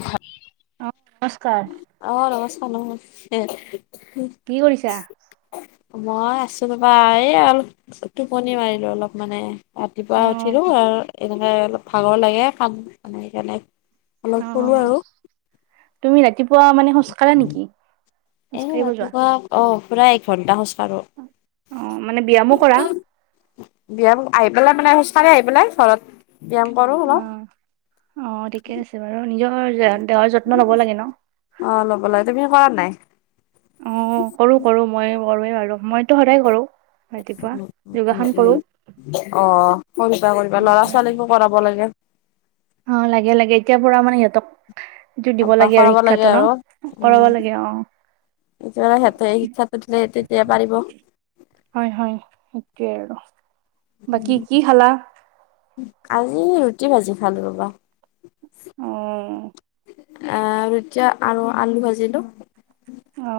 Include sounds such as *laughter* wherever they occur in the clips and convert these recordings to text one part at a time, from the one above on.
হয়। অ নমস্কাৰ *unintelligible* কি কৰিছা? মই আছো পাবা এই অলপ টোপনি মাৰিলো অলপ মানে ৰাতিপুৱা অ উঠিলো আৰু এনেকে অলপ ভাগৰ লাগে খাম মানে সেইকাৰণে অ অলপ কলো আৰু পুৱা মানে খোজকাঢ়া নেকি এ খোজকাঢ়িব যোৱা ৰাতিপুৱা অ পুৰা এ ঘণ্টা হৈছে আৰু অ মানে ব্যায়ামো কৰা বিয় আহি পেলাই মানে ছাৰে আহি পেলাই ঘৰত ব্যায়াম কৰো অ অলপ অ ঠিকে আছে বাৰু নিজৰ দেহৰ যত্ন লব লাগে ন অ', ল'ব লাগে তুমি কৰা নাই অ কৰো কৰো মই কৰোৱে আৰু মইতো সদায় কৰো ৰাতিপুৱা উ উ উম যোগাসন কৰো উম অ কৰিবা কৰিবা ল'ৰা ছোৱালীকো কৰাব লাগে অ লাগে লাগে এতিয়া পুৰা মানে সিহঁতক এইটো দিব অভ্যাস লাগে আৰু কৰাব শিক্ষাটো ন কৰাব লাগে অ এত সিহঁতে শিক্ষা টো দিলে তেতিয়া পাৰিব হয় হয় সেইটোৱে আৰু উম বাকী কি খালা আজি ৰুটি ভাজি খালো ৰবা আহ আহ ৰুটি আৰু আলু ভাজিলো অ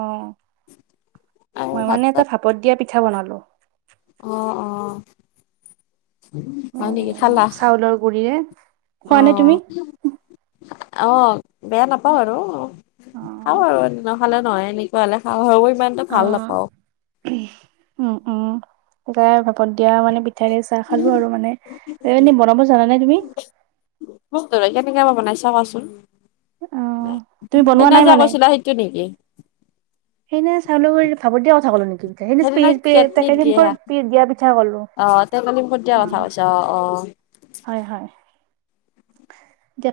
আৰু মই মানে এটা ভাপত দিয়া পিঠা বনালো আহ আহ এ হয় নেকি খালা চাউলৰ গুৰিৰে খোৱা নে আহ তুমি? অ বেয়া নাপাওঁ আৰু খাওঁ আৰু নখালে নহয় এনেকুৱা হলে খাওঁ ইমানতো অ ভাল নাপাওঁ উম উমাই ভাপত দিয়া মানে প পিঠাইৰে চাহ খালো আৰু মানে এ এনেই বনাব জানা নে তুমি কেতিয়াবা বনাইছা চাৱাচোন অ', তুমি বনোৱা সেইনা নাই যা মানে? কৈছিলা সেইটো নেকি ভাবত দিয়া কথা নেকি পিঠ স প সেইদিনা কেটলিত দিয়ে দিয়া পিঠা কলো অ টেকেলি মুখত দিয়া অ কথা কৈছা অ অ হয় হয়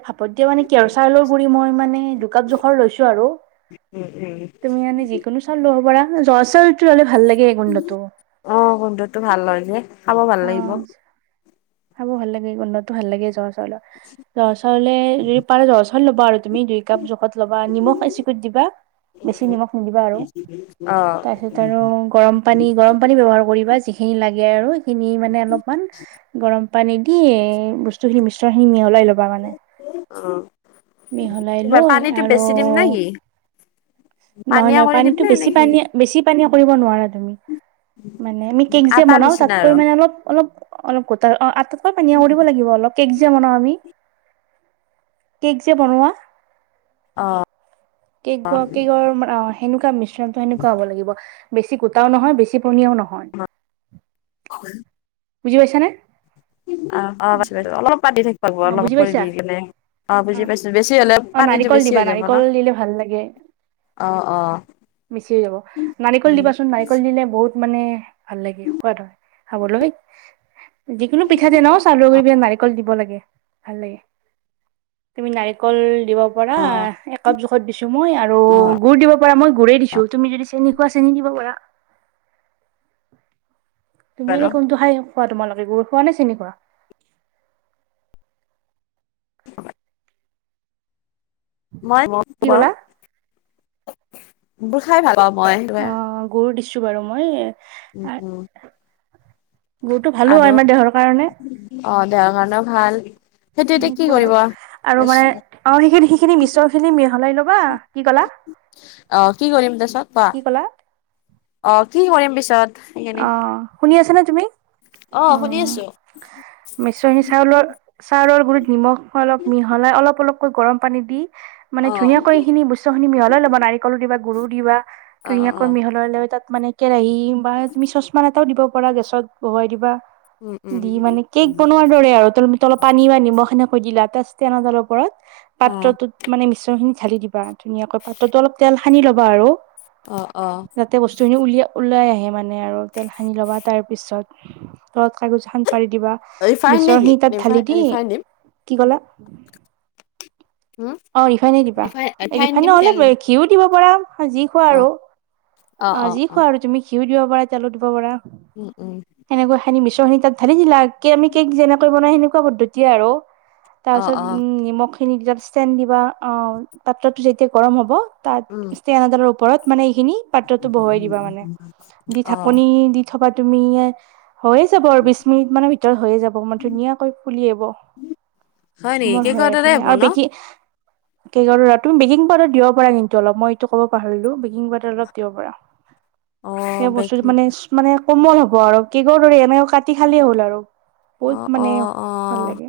ভাপত দিয়া মানে কেৰচাউলৰ গুৰি মই মানে দুকাপ জোখৰ লৈছো আৰু উম উম তুমি এনে যিকোনো চাউল লব পাৰা জ চাউল সেইটো ললে ভাল লাগে গণ্ডটো অ গোন্ধটো ভাল হয় যে খাব ভাল লাগিব খাব ভাল লাগে গন্ধতো ভাল লাগে জহৰ চাউলৰ জহৰ চাউলে যদি পাৰে জহৰ চাউল ল'ব আৰু তুমি দুই কাপ জোখত ল'বা নিমখ বেচিকৈত দিবা বেছি নিমখ নিদিবা আৰু অ তাৰ পিছত আৰু গৰম পানী গৰম পানী ব্যৱ্হাৰ কৰিবা যি খিনি লাগে আৰু সিখিনি মানে অলপমান গৰম পানী দি বস্তু মিশ্ৰ সিমি লাই ল'বা মানে অ মিহলাই কিবা লৈ পানীটো আৰু বেছি দিম নে কি নহয় পানীয়া নহয় কৰি দিম পানীতো নে নে বেছি কি পানী বেছি পানীয়ে কৰিব নোৱাৰা তুমি মানে আমি কেক যে আটাৰ বনাও নিচিনা তাতকৈ আৰু মানে অলপ অলপ অলপ গো আটতকৈ পানীৰিব লাগিব অলপ কেক যে বনাওঁ আমি কেক যে বনোৱা অ কেক কেকৰৰ সেনেকুৱা মিশ্ৰণটো সেনেুৱা হ'ব লাগিব বেছি গোটাও নহয় বেছি পনিয়াও নহয় বুজি পাইছ নে অ অ অলপ পাতি থাকিব অ অলপ বুজি কৰি পাইছা দি পেলাই অ বুজি পাইছো বেছি হলে অ পানীতটো নাৰিকল বেছি হৈ যাব ন অ', অ', বেচি হৈ যাব নাৰিকল দিবাচোন নাৰিকল দিলে বহুত মোক মানে ভাল লাগে সোৱাদাদ হয় খাবলৈ যিকোনো পিঠাতে ন চাউৰ গৰি নাৰিকল দিব লাগে ভাল লাগে তুমি নাৰিকল দিব পাৰা অ', একাপ জোখত দিছ মই আৰু অ', গুড দিব পৰা মই গুৰাই দিছো তুমি যদি চেনেকুৱা চেনি দিবা পাৰা তুমি বাৰু এনে কোনটো খাই খোৱা তোমালোকে গুৰ খোৱা নে চেনি খোৱা *unintelligible* মই ম কি ক'লা বোৰ খাই ভাল পাওঁ মই ছোঁ বাৰু মই। উম উম। গুৰুটো ভালো আৰু হয় আমাৰ দেহৰ কাৰণে। অ', দেহৰ কাৰণেও ভাল। সেইটো এতিয়া কি তেনেকুৱা কৰিব আৰু, আৰু মানে আৰু সেইখিনি, সেইখিনি মিছল খিনি মিহলাই ল'বা কি ক'লা অ', কি কৰিম তাৰ পিছত কোৱা? কি ক'লা অ' কি কৰিম পিছত? সেইখিনি অ', শুনি আছা নে তুমি। অ' শুনি আছোঁ *unintelligible* চাউলৰ চাউলৰ গুৰিত নিমখ অলপ মিহলাই অলপ অলপকৈ গৰম পানী দি মানে অ', ধুনীয়াকৈ এইখিনি বস্তু খিনি মিহলাই ল'ব, নাৰিকলো দিবা, গুৰুো দিবা। অ', ধুনীয়াকৈ অ', মিহলাই লৈ তাত মানে কেৰাহী বা তুমি চশমা ত দিব পাৰা গেছত বহুৱাই দিবা। উম, উম, দি মানে কে'ক বনোৱাৰ দৰে আৰু তল অলপ পানী বা নিমখ সেনেকৈ দিলা। ষ *unintelligible* অ', পাত্ৰটোত মানে মিশ্ৰন খিনি ঢালি দিবা ধুনীয়াকৈ, পাত্ৰটোত অলপ তেল সানি সানি ল'বা আৰু। অ', অ'। যাতে উলিয়াই ওলাই আহে মানে আৰু, তেল সানি ল'বা তাৰপিছত, তলত কাগজ খন পাৰি দিবা ৰিফাইন মিছৰ নেকি খিনি তাত ৰিফাইন ঢালি দি, ৰিফাইন দিম কি কলা? অ', ৰিফাইনেই দিবা। ৰিফাইন দিম তেল নহ'লে দি ঘিও দিব পাৰা। যি খোৱা আৰু। অ', অ', অ', যি অ', খোৱা আৰু তুমি ঘিউও দিব পাৰা তেলো দিব পাৰা। উম, উম, এনেকৈ সানি মিছ খিনি তাত ঢালি দিলা, কে আমি কেক যেনেকৈ বনাই সেনেকুৱা পদ্ধতিয়েই আৰু। তাৰ অ', অ', পিছত নিমখ খিনি ষ্টেড দিবা। অ', পাত্ৰটো যেতিয়া গৰম হ'ব উম, তাত ষ্টেন এডালৰ ওপৰত মানে খিনি পাত্ৰটো বহুৱাই দিবা মানে, দি অ', ঢাকনি দি থবা তুমি হৈয়েই যাব আৰু, বিশ মিনিট মানৰ ভিতৰত হৈয়েই যাব, ম ধুনীয়াকৈ ফুলি আহিব। নেকি কমন হয় কেকৰ আৰু দৰে ধুনীয়া, হ'ব আৰু ন? বেকি *unintelligible* বেকিং পাউডাৰ দিব পাৰা কিন্তু অলপ। মই এইটো ক'ব পাহৰিলো, বেকিং পাউডাৰ অলপ দিব পাৰা। অ', সেই বস্তুটো বেকিং মানে, মানে কোমল হ'ব আৰু, কেকৰ দৰে এনেকে কাটি খালেই হ'ব আৰু। বহুত অ', মানে অ', ভাল অ', লাগে,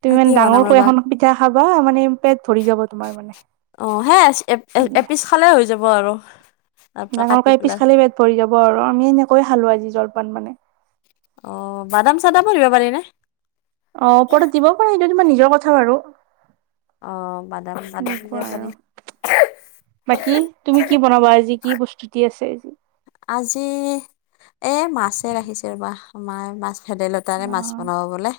তুমি ইমান সেইটোৱে ডাঙৰ বনাম কৈ ৰ'বা এখন খাবা মানে ভৰি যাব তোমাৰ অ', সেই মানে এপিচ খালেই হৈ যাব আৰু। তাৰ পৰা কাটি ডাঙৰকেই এপিছ পেলাই খালেই পেট ভৰি যাব আৰু। আমি এনেকৈয়েই খালো আজি জলপান মানে। অ', বাদাম চাদামো দিব পাৰে না। অ', ওপৰত দিব পাৰি, এইটো তোমাৰ নিজৰ কথা বাৰু। অ', বাদাম, বাদাম দি এনেকুৱা দিব আৰু পাৰি। বাকী, তুমি কি বনাবা আজি? কি প্ৰস্তুতি আছে আজি? আজি এ মাছে ৰাখিছো ৰৱা মা মাছ ভেদাইলতাৰে অ মাছ বনাব বোলে।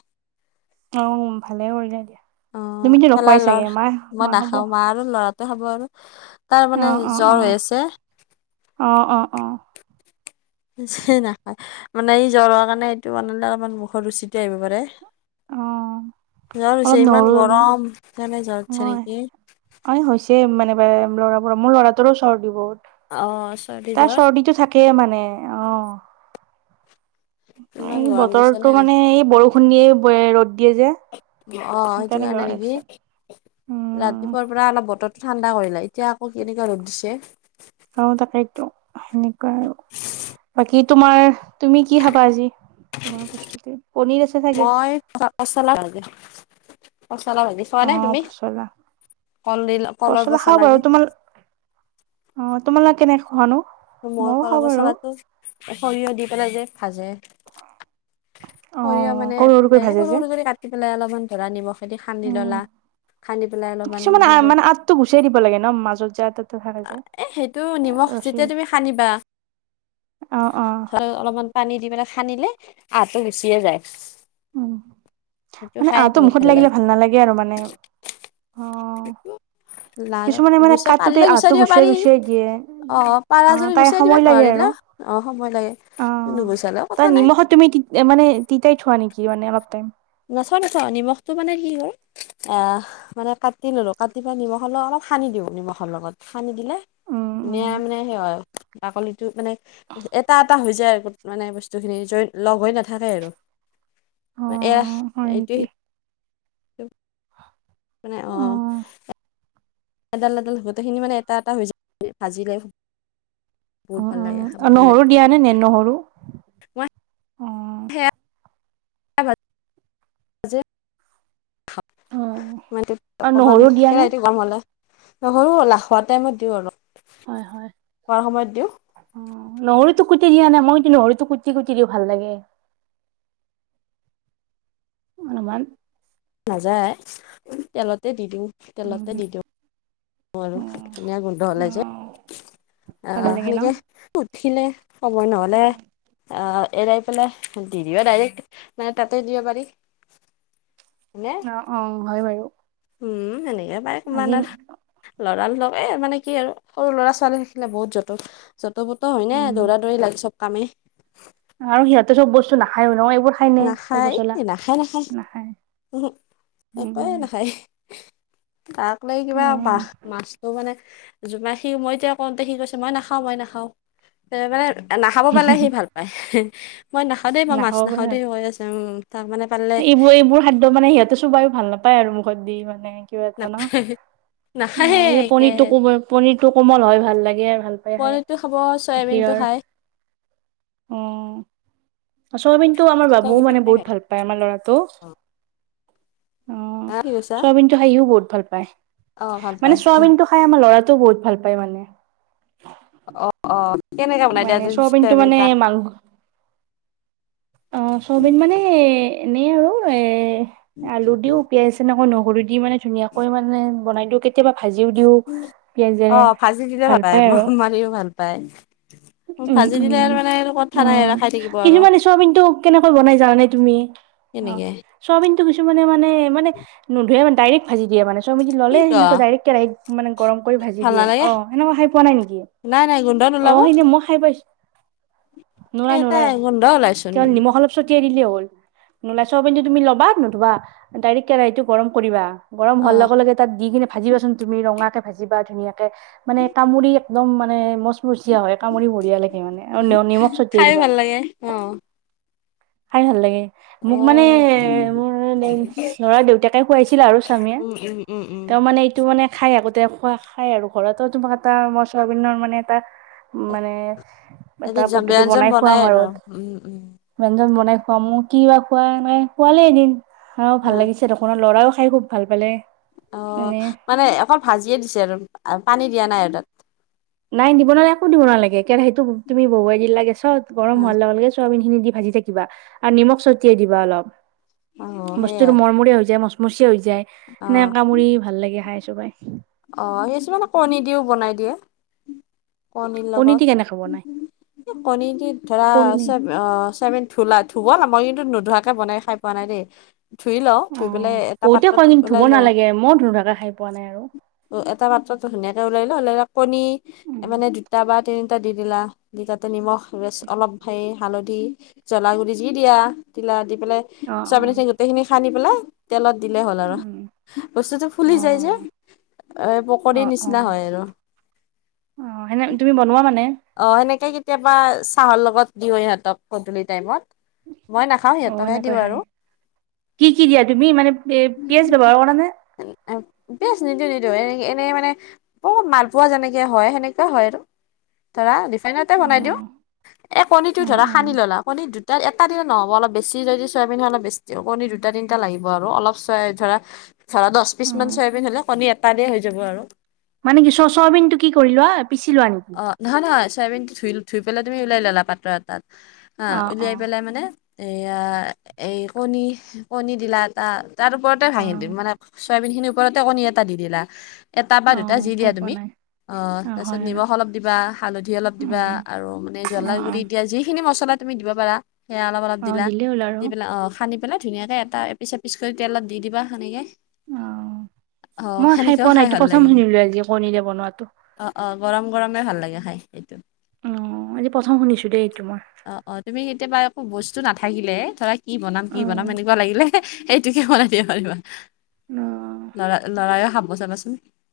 অ', ভালেই কৰিলো দিয়া। অ', তুমিতো নোখোৱাই চাগে *unintelligible* মা মই হ'ব নাখাও। অ মা আৰু লৰাটোৱে খাব আৰু। তাৰ মানে অ জ্বৰ অ হৈ আছে। অ অ অ নাখায় মানে ই জ্বৰ হোৱা কাৰণে এইটো বনালে অলপমান মুখৰ ৰুচিটো আহিব পাৰে। অ'। জ্বৰ হৈছে অলপ ইমান নহৰু, গৰম সেইকাৰণে জ্বৰ উঠিছে নেকি? অ', হৈছে মানে *unintelligible* লৰাবোৰৰ মোৰ ল'ৰাটোৰো চৰ্দি বহুত। অ' চৰ্দি তাৰ জ্বৰ চৰ্দিটো থাকেই মানে। অ ইমান এই গৰম দিছে নে? বতৰটো মানে এই বৰষুণ দিয়ে। ৰ'দ দিয়ে যে অ', সেইটো সেইকাৰণে কাৰণে বেমাৰ নেকি? হৈছে উম ৰাতিপুৱাৰ পৰা অলপ বতৰ ঠান্ডা' কৰিলে, এতিয়া আকৌ কেনেকা ৰ'দ দিছে। সেনেকুৱাই। কি তোমাৰ, তুমি কি খাবা আজি? তোমাৰ প্ৰস্তুতি পনীৰ আছে চাগে মই চাত মছলা *unintelligible* পচলা ভাজি চোৱা অ নে তুমি? পচলা কল দিল কলৰ খাওঁ পচলা বাৰু যে। তোমাৰ অ তোমালোক কেনেক মই কল মচলাটো সৰিয়হ দি পেলাই যে ভাজে। অ সৰিয়হ মানে সৰু সৰুকৈ ফুতেৰে ভাজে সৰু যে সৰু কৰি কাটি পেলাই অলপমান ধৰা নিব খেতি খান্দি উম ললা খানি পেলাই অলপমান কিছুমানে হল, মানে আঠটো গুচাই দিব লাগে ন মাজত যে আঠা এটা থাকে যে এ সেইটো নিমখ অহ ৰছী যেতিয়া ৰছী তুমি সানিবা *inaudible* অ অ ধ অলপমান পানী দি পেলাই খান্দিলে আহটো গুচিয়ে যায়। উ, সেইটো মানে খাই আহতো বহুত মুখত লাগিলে লাগে ভাল নালাগে আৰু মানে, অ। লা কিছুমানে মানে গুচা কাটোতে পাৰিলে আহটো গুচাই দিব গুচুৱাই পাৰি। গুচুৱাই দিয়ে অ আহ পাৰাজদি তাই গুচিয়াই সময় দিবে লাগে আৰু নোৱাৰিলে অ সময় লাগে। অ নুগুচালেও তই কথা নাই নিমখত তুমি মানে তিতাই থোৱা নেকি মানে অলপ টাইম? নথই নথই নিমখটো মানে কি হয় আহ মানে কাটি ললো কাটি ললোঁ কাটি পাই নিমখ হ'লেও অলপ সানি দিওঁ নিমখৰ লগত সানি দিলে উম ধুনীয়া উম মানে সেই হয় বাকলিটো মানে এটা এটা হৈ যায় আৰু মানে বস্তুখিনি য লগ হৈ নাথাকে আৰু। *inaudible* এয়াহ হয় এইটো নেকি সে অ এডাল-এডাল গোটেইখিনি মানে এটা-এটা হৈ যায় ভাজিলে। বহুত অ ভাল লাগে উম, খাব কাৰণে নহৰু দিয়া নে নে নহৰু? মই অ সেয়া ভাজি অ *unintelligible* মইটোত আৰু অকমান নহৰু দিয়া নে কেৰাহীটো গৰম হ'লে নহৰু লা খোৱাৰ টাইমত দিওঁ অলপ, হয় হয় খোৱাৰ সময়ত দিওঁ। অ নহৰুতো কুটি দিয়া নে? মই কিন্তু নহৰুটো কুটি-কুটি দিও, ভাল লাগে। অনুমান নাযায়, তেলতে দি দিওঁ। তেলতে উম দি দিওঁ আৰু অ ধুনীয়া গোন্ধ ওলাই যে। ভাল আহ লাগে ন সেনেকে উঠিলে কবই নহলে, আহ এৰাই পেলাই দি দিবা ডাইৰেক্ট, মান তাতে দিব পাৰি। অ, অ, হয় বাৰু। উম, সেনেকে পাই কিমান আজি আৰু ল'ৰা লগে মানে কি আৰু সৰু ল'ৰা-ছোৱালী থাকিলে বহুত যতন যত ত'- ব'ত' হয় নে উম দৌৰা-দৌৰি লাগ চব কামেই। আৰু সিহঁতে চব বস্তু নাখায়ও ন এইবোৰ খাই নে কল নাখায়, পচলা নাখায়-নাখায়, নাখায় উম্হু। উম একোৱেই নাখায়। তাক লৈ কিবা উম বাস মাছটো মানে জোমা সি মই এতিয়া কওঁতে সি কৈছে মই নাখাও মই নাখাও, তে মানে নাখাব পালে সি ভাল পায়, মই নাখাওঁ দেই মই মাছ নাখাব নাখাওঁ পাৰে দেই, কৈ আছে, উম। তাক মানে পাৰিলে এইবোৰ এইবোৰ খাদ্য মানে সিহঁতে চোবাইয়ো ভাল নাপায় আৰু মুখত দি মানে কিবা না এটা ন! নাখায়ে অ', এ একে পনিতটো কবয়ে পনিৰটো কোমল হয় ভাল লাগে ভাল পাই খাই পনীৰটো খাব চয়াবিনটো গাখীৰৰ। খায় অ'। চয়াবিনটো আমাৰ বাবুও চয়াবিনটো মানে খাই বহুত ভাল পায় আমাৰ লৰাটো। পায় হা অ', কি কৈছা চয়াবিন টো খাই *unintelligible* বহুত ভাল পায়, অ ভাল মানে পায় চয়াবিন টো খাই আমাৰ ল'ৰাটো টো বহুত ভাল পায় মানে। অ অ কেনেকে বনাই দিয়া মানে আজি চয়াবিনটো চয়াবিন মানে তাক মাং অ', চয়াবিন মানে এনেই আৰু এ আলু দিও পিঁয়াজ এনেকৈ নহৰু দি মানে ধুনীয়াকৈ মানে বনাই দিও কেতিয়াবা ভাজিও দিও অ পিয়াজেৰে, ভাজি দিলে ভাল পায় আৰু। ম- মাৰিও ভাল পায় *inaudible* উম, ভাজি দিলে উম, আৰু মানে আৰু কথা অ, নাই আৰু খাই থাকিব ' আৰু কিছুমানে চৱাবিনটো কেনেকৈ বনাই জানানে তুমি? অ' সেনেকে চয়াবিনটো কিছুমানে মানে নোধোৱে মানে ডাইৰেক্ট ভাজি দিয়ে মানে চয়াবিনটো কি ললে ক সেনেকৈ ডাইৰেক্ট কেৰাহীত মানে গৰম কৰি ভাজি ভাল দিয়ে, নালাগে অ' সেনেকোৱা খাই পোৱা নাই নেকি? নাই, নাই গোন্ধ অ, নোলাব ' সেইনে মই খাই পাইছো। এ নুলাই নুলাই তাই গোন্ধ ওলাইচোন কেৱল নিমখ অলপ ছটিয়াই দিলেই হ'ল, নোলাই চয়াবিনটো তুমি ল'ব বাত নুধুবা ডাইৰেক্ট কেৰাহীটো গৰম কৰিবা। গৰম অ হোৱাৰ লগে লগে তাত দি কিনে ভাজিবাচোন তুমি ৰঙাকে ভাজিবা ধুনীয়াকে মানে কামুৰি একদম মানে মচ ছিয়া হয় কামুৰি বঢ়িয়া লাগে মানে নিমখ ছটিয়াই খাইো দিবা। ভাল লাগে অ খাই ভাল লাগে। অ মোক মানে মোৰ দেউ *unintelligible* দেউতাকে খুৱাইছিল আৰু স্বামীয়ে। উম উম উম উম তেওঁ, মানে এইটো মানে খাই আগোতে খোৱা খাই আৰু ঘৰতো তোমাক এটা মছল বিন্নৰ মানে এটা মানে এটা এবিধ পদ্ধতি ব্যঞ্জন বনাই খুৱাম আৰু। উম উম ব্যঞ্জন বনাই খোৱাম মোৰ কি বা খোৱা নাই খোৱালে এদিন, আৰু ভাল লাগিছে দখনৰ ল'ৰাও খাই খুব ভাল পালে। অ' মানে অকল ভাজিয়ে দিছে আৰু পানী দিয়া নাই আৰু তাত। নাই দিব নালাগে একো দিব নালাগে কেৰাহীটো তু-তুমি বহুৱাই দিলা গেছত গৰম হোৱাৰ লাগে চব ভিন দি ভাজি থাকিবা আৰু নিমখ ছটিয়াই দিবা অলপ অ বস্তুটো সেইয়াই মৰ্মৰিয়া হৈ যায় মছ মচিয়া হৈ যায়, অ সেনেকে কামুৰি ভাল লাগে খাই চোবাই। অ', কিছুমানে কণী দিও বনাই দিয়ে কণীৰ কণী লগত। দি কেনেকে বনাই কণীতিট ধৰা পনীৰ চ-অ চেমেন ধুলা ধুবল মই নোধোৱাকে বনাই খাই পোৱা নাই দেই ধুই লও, অ ধুই পেলাই এটা বহুতে পাত্ৰত কয় কিন্তু ধুব ওলাই লওঁ। নালাগে মই নোধোৱাকে খাই পোৱা নাই আৰু ত, এটা পাত্ৰতো ধুনীয়াকে ওলাই তে হলে কণী উম মানে দুটা বা তিনিটা দি দিলা দি তাতে নিমখ টোৰেছ অলপ হে হালধি জলা গুৰি যি দিয়া তিলা দি পেলাই অ অ ছয়াবিন খিনি গোটেই খিনি খান্দি পেলাই তেলত দিলে হ'ল আৰু। উম বস্তুটো ফুলি অ যায় যে এ, অ পকৰিৰ অ নিচিনা হয় আৰু। অ' সেনে তুমি বনোৱা মানে? অ, সেনেকে কেতিয়াবা চাহৰ লগত দিওঁ হিহঁতক গদূলি টাইমত মই নাখাওঁ, অ সিহঁতকে সেনেকৈ দিওঁ খাই আৰু। কি, কি দিয়া তুমি মানে পি-পিয়ঁয়াজ ল'বা আৰু ক নে পেচ নিদিও নিদিও এনে এনেই মানে বত মালপোৱা যেনেকে হয় সেনেকোৱা হয় আৰু। ধৰা ৰিফাইনতে অ বনাই দিওঁ, এ কণীটো অ ধৰা অ সানি ললা কণী দু তাৰ এটা দিনত নহ'ব অলপ বেছি যদি ছবিন অলপ বেছি অ কণী দুটা তিনটা লাগিব আৰু অলপ ছয়া ধৰা ধৰা দচ অ পিচ মান চয়াবিন হলে কণী এটা দিয়ে হৈ যাব আৰু। মানে কি চ-চয়াবিনটো কি কৰি লোৱা আ? অ' নহয় নহয় চয়াবিন ধু-ধই পেলাই তুমি উলাই ললা পাত্ৰ এটাত। আ, অ অ উলিয়াই পেলাই মানে এইয়া এই কণী, কণী দিলা এটা তাৰ ওপৰতে অ ভাঙি দিম মানে চয়াবিন এইখিনিৰ ওপৰতে কণী এটা দি দিলা, এটা বা অ দুটা যি খাই দিয়া পোৱা তুমি নাই আ, অ তাৰ পিছত হয় হয় নিমখ অলপ দিবা হালধি অলপ দিবা উম আৰু মানে জ্বলা অ অ গুৰি দিয়া যিখিনি মছলা তুমি দিব পাৰা। সেয়া অলপ অলপ অ দিলা দিলেই হ'ল আৰু দি পেলাই, অ' সানি পেলাই ধুনীয়াকৈ এটা এপিচ এপিচ কৰি তেলত দি দিবা হেনেকে। অ, '। মই খাই পোৱা নাই। এইটো ভাল প্ৰথম লাগে শুনিলো আজি কণীৰে বনোৱাটো। অ অ গৰম গৰমে ভাল লাগে খাই, সেইটো। অ', আজি প্ৰথম শুনিছো দেই এইটো মই অ', অ, ' তুমি কেতিয়াবা একো বস্তু নাথাকিলে ধৰা কি বনাম কি অ', বনাম এনেকুৱা লাগিলে সেইটোকে বনাই দিওঁ আৰু অ'। লৰা লৰায়ে খাব চাবাচোন।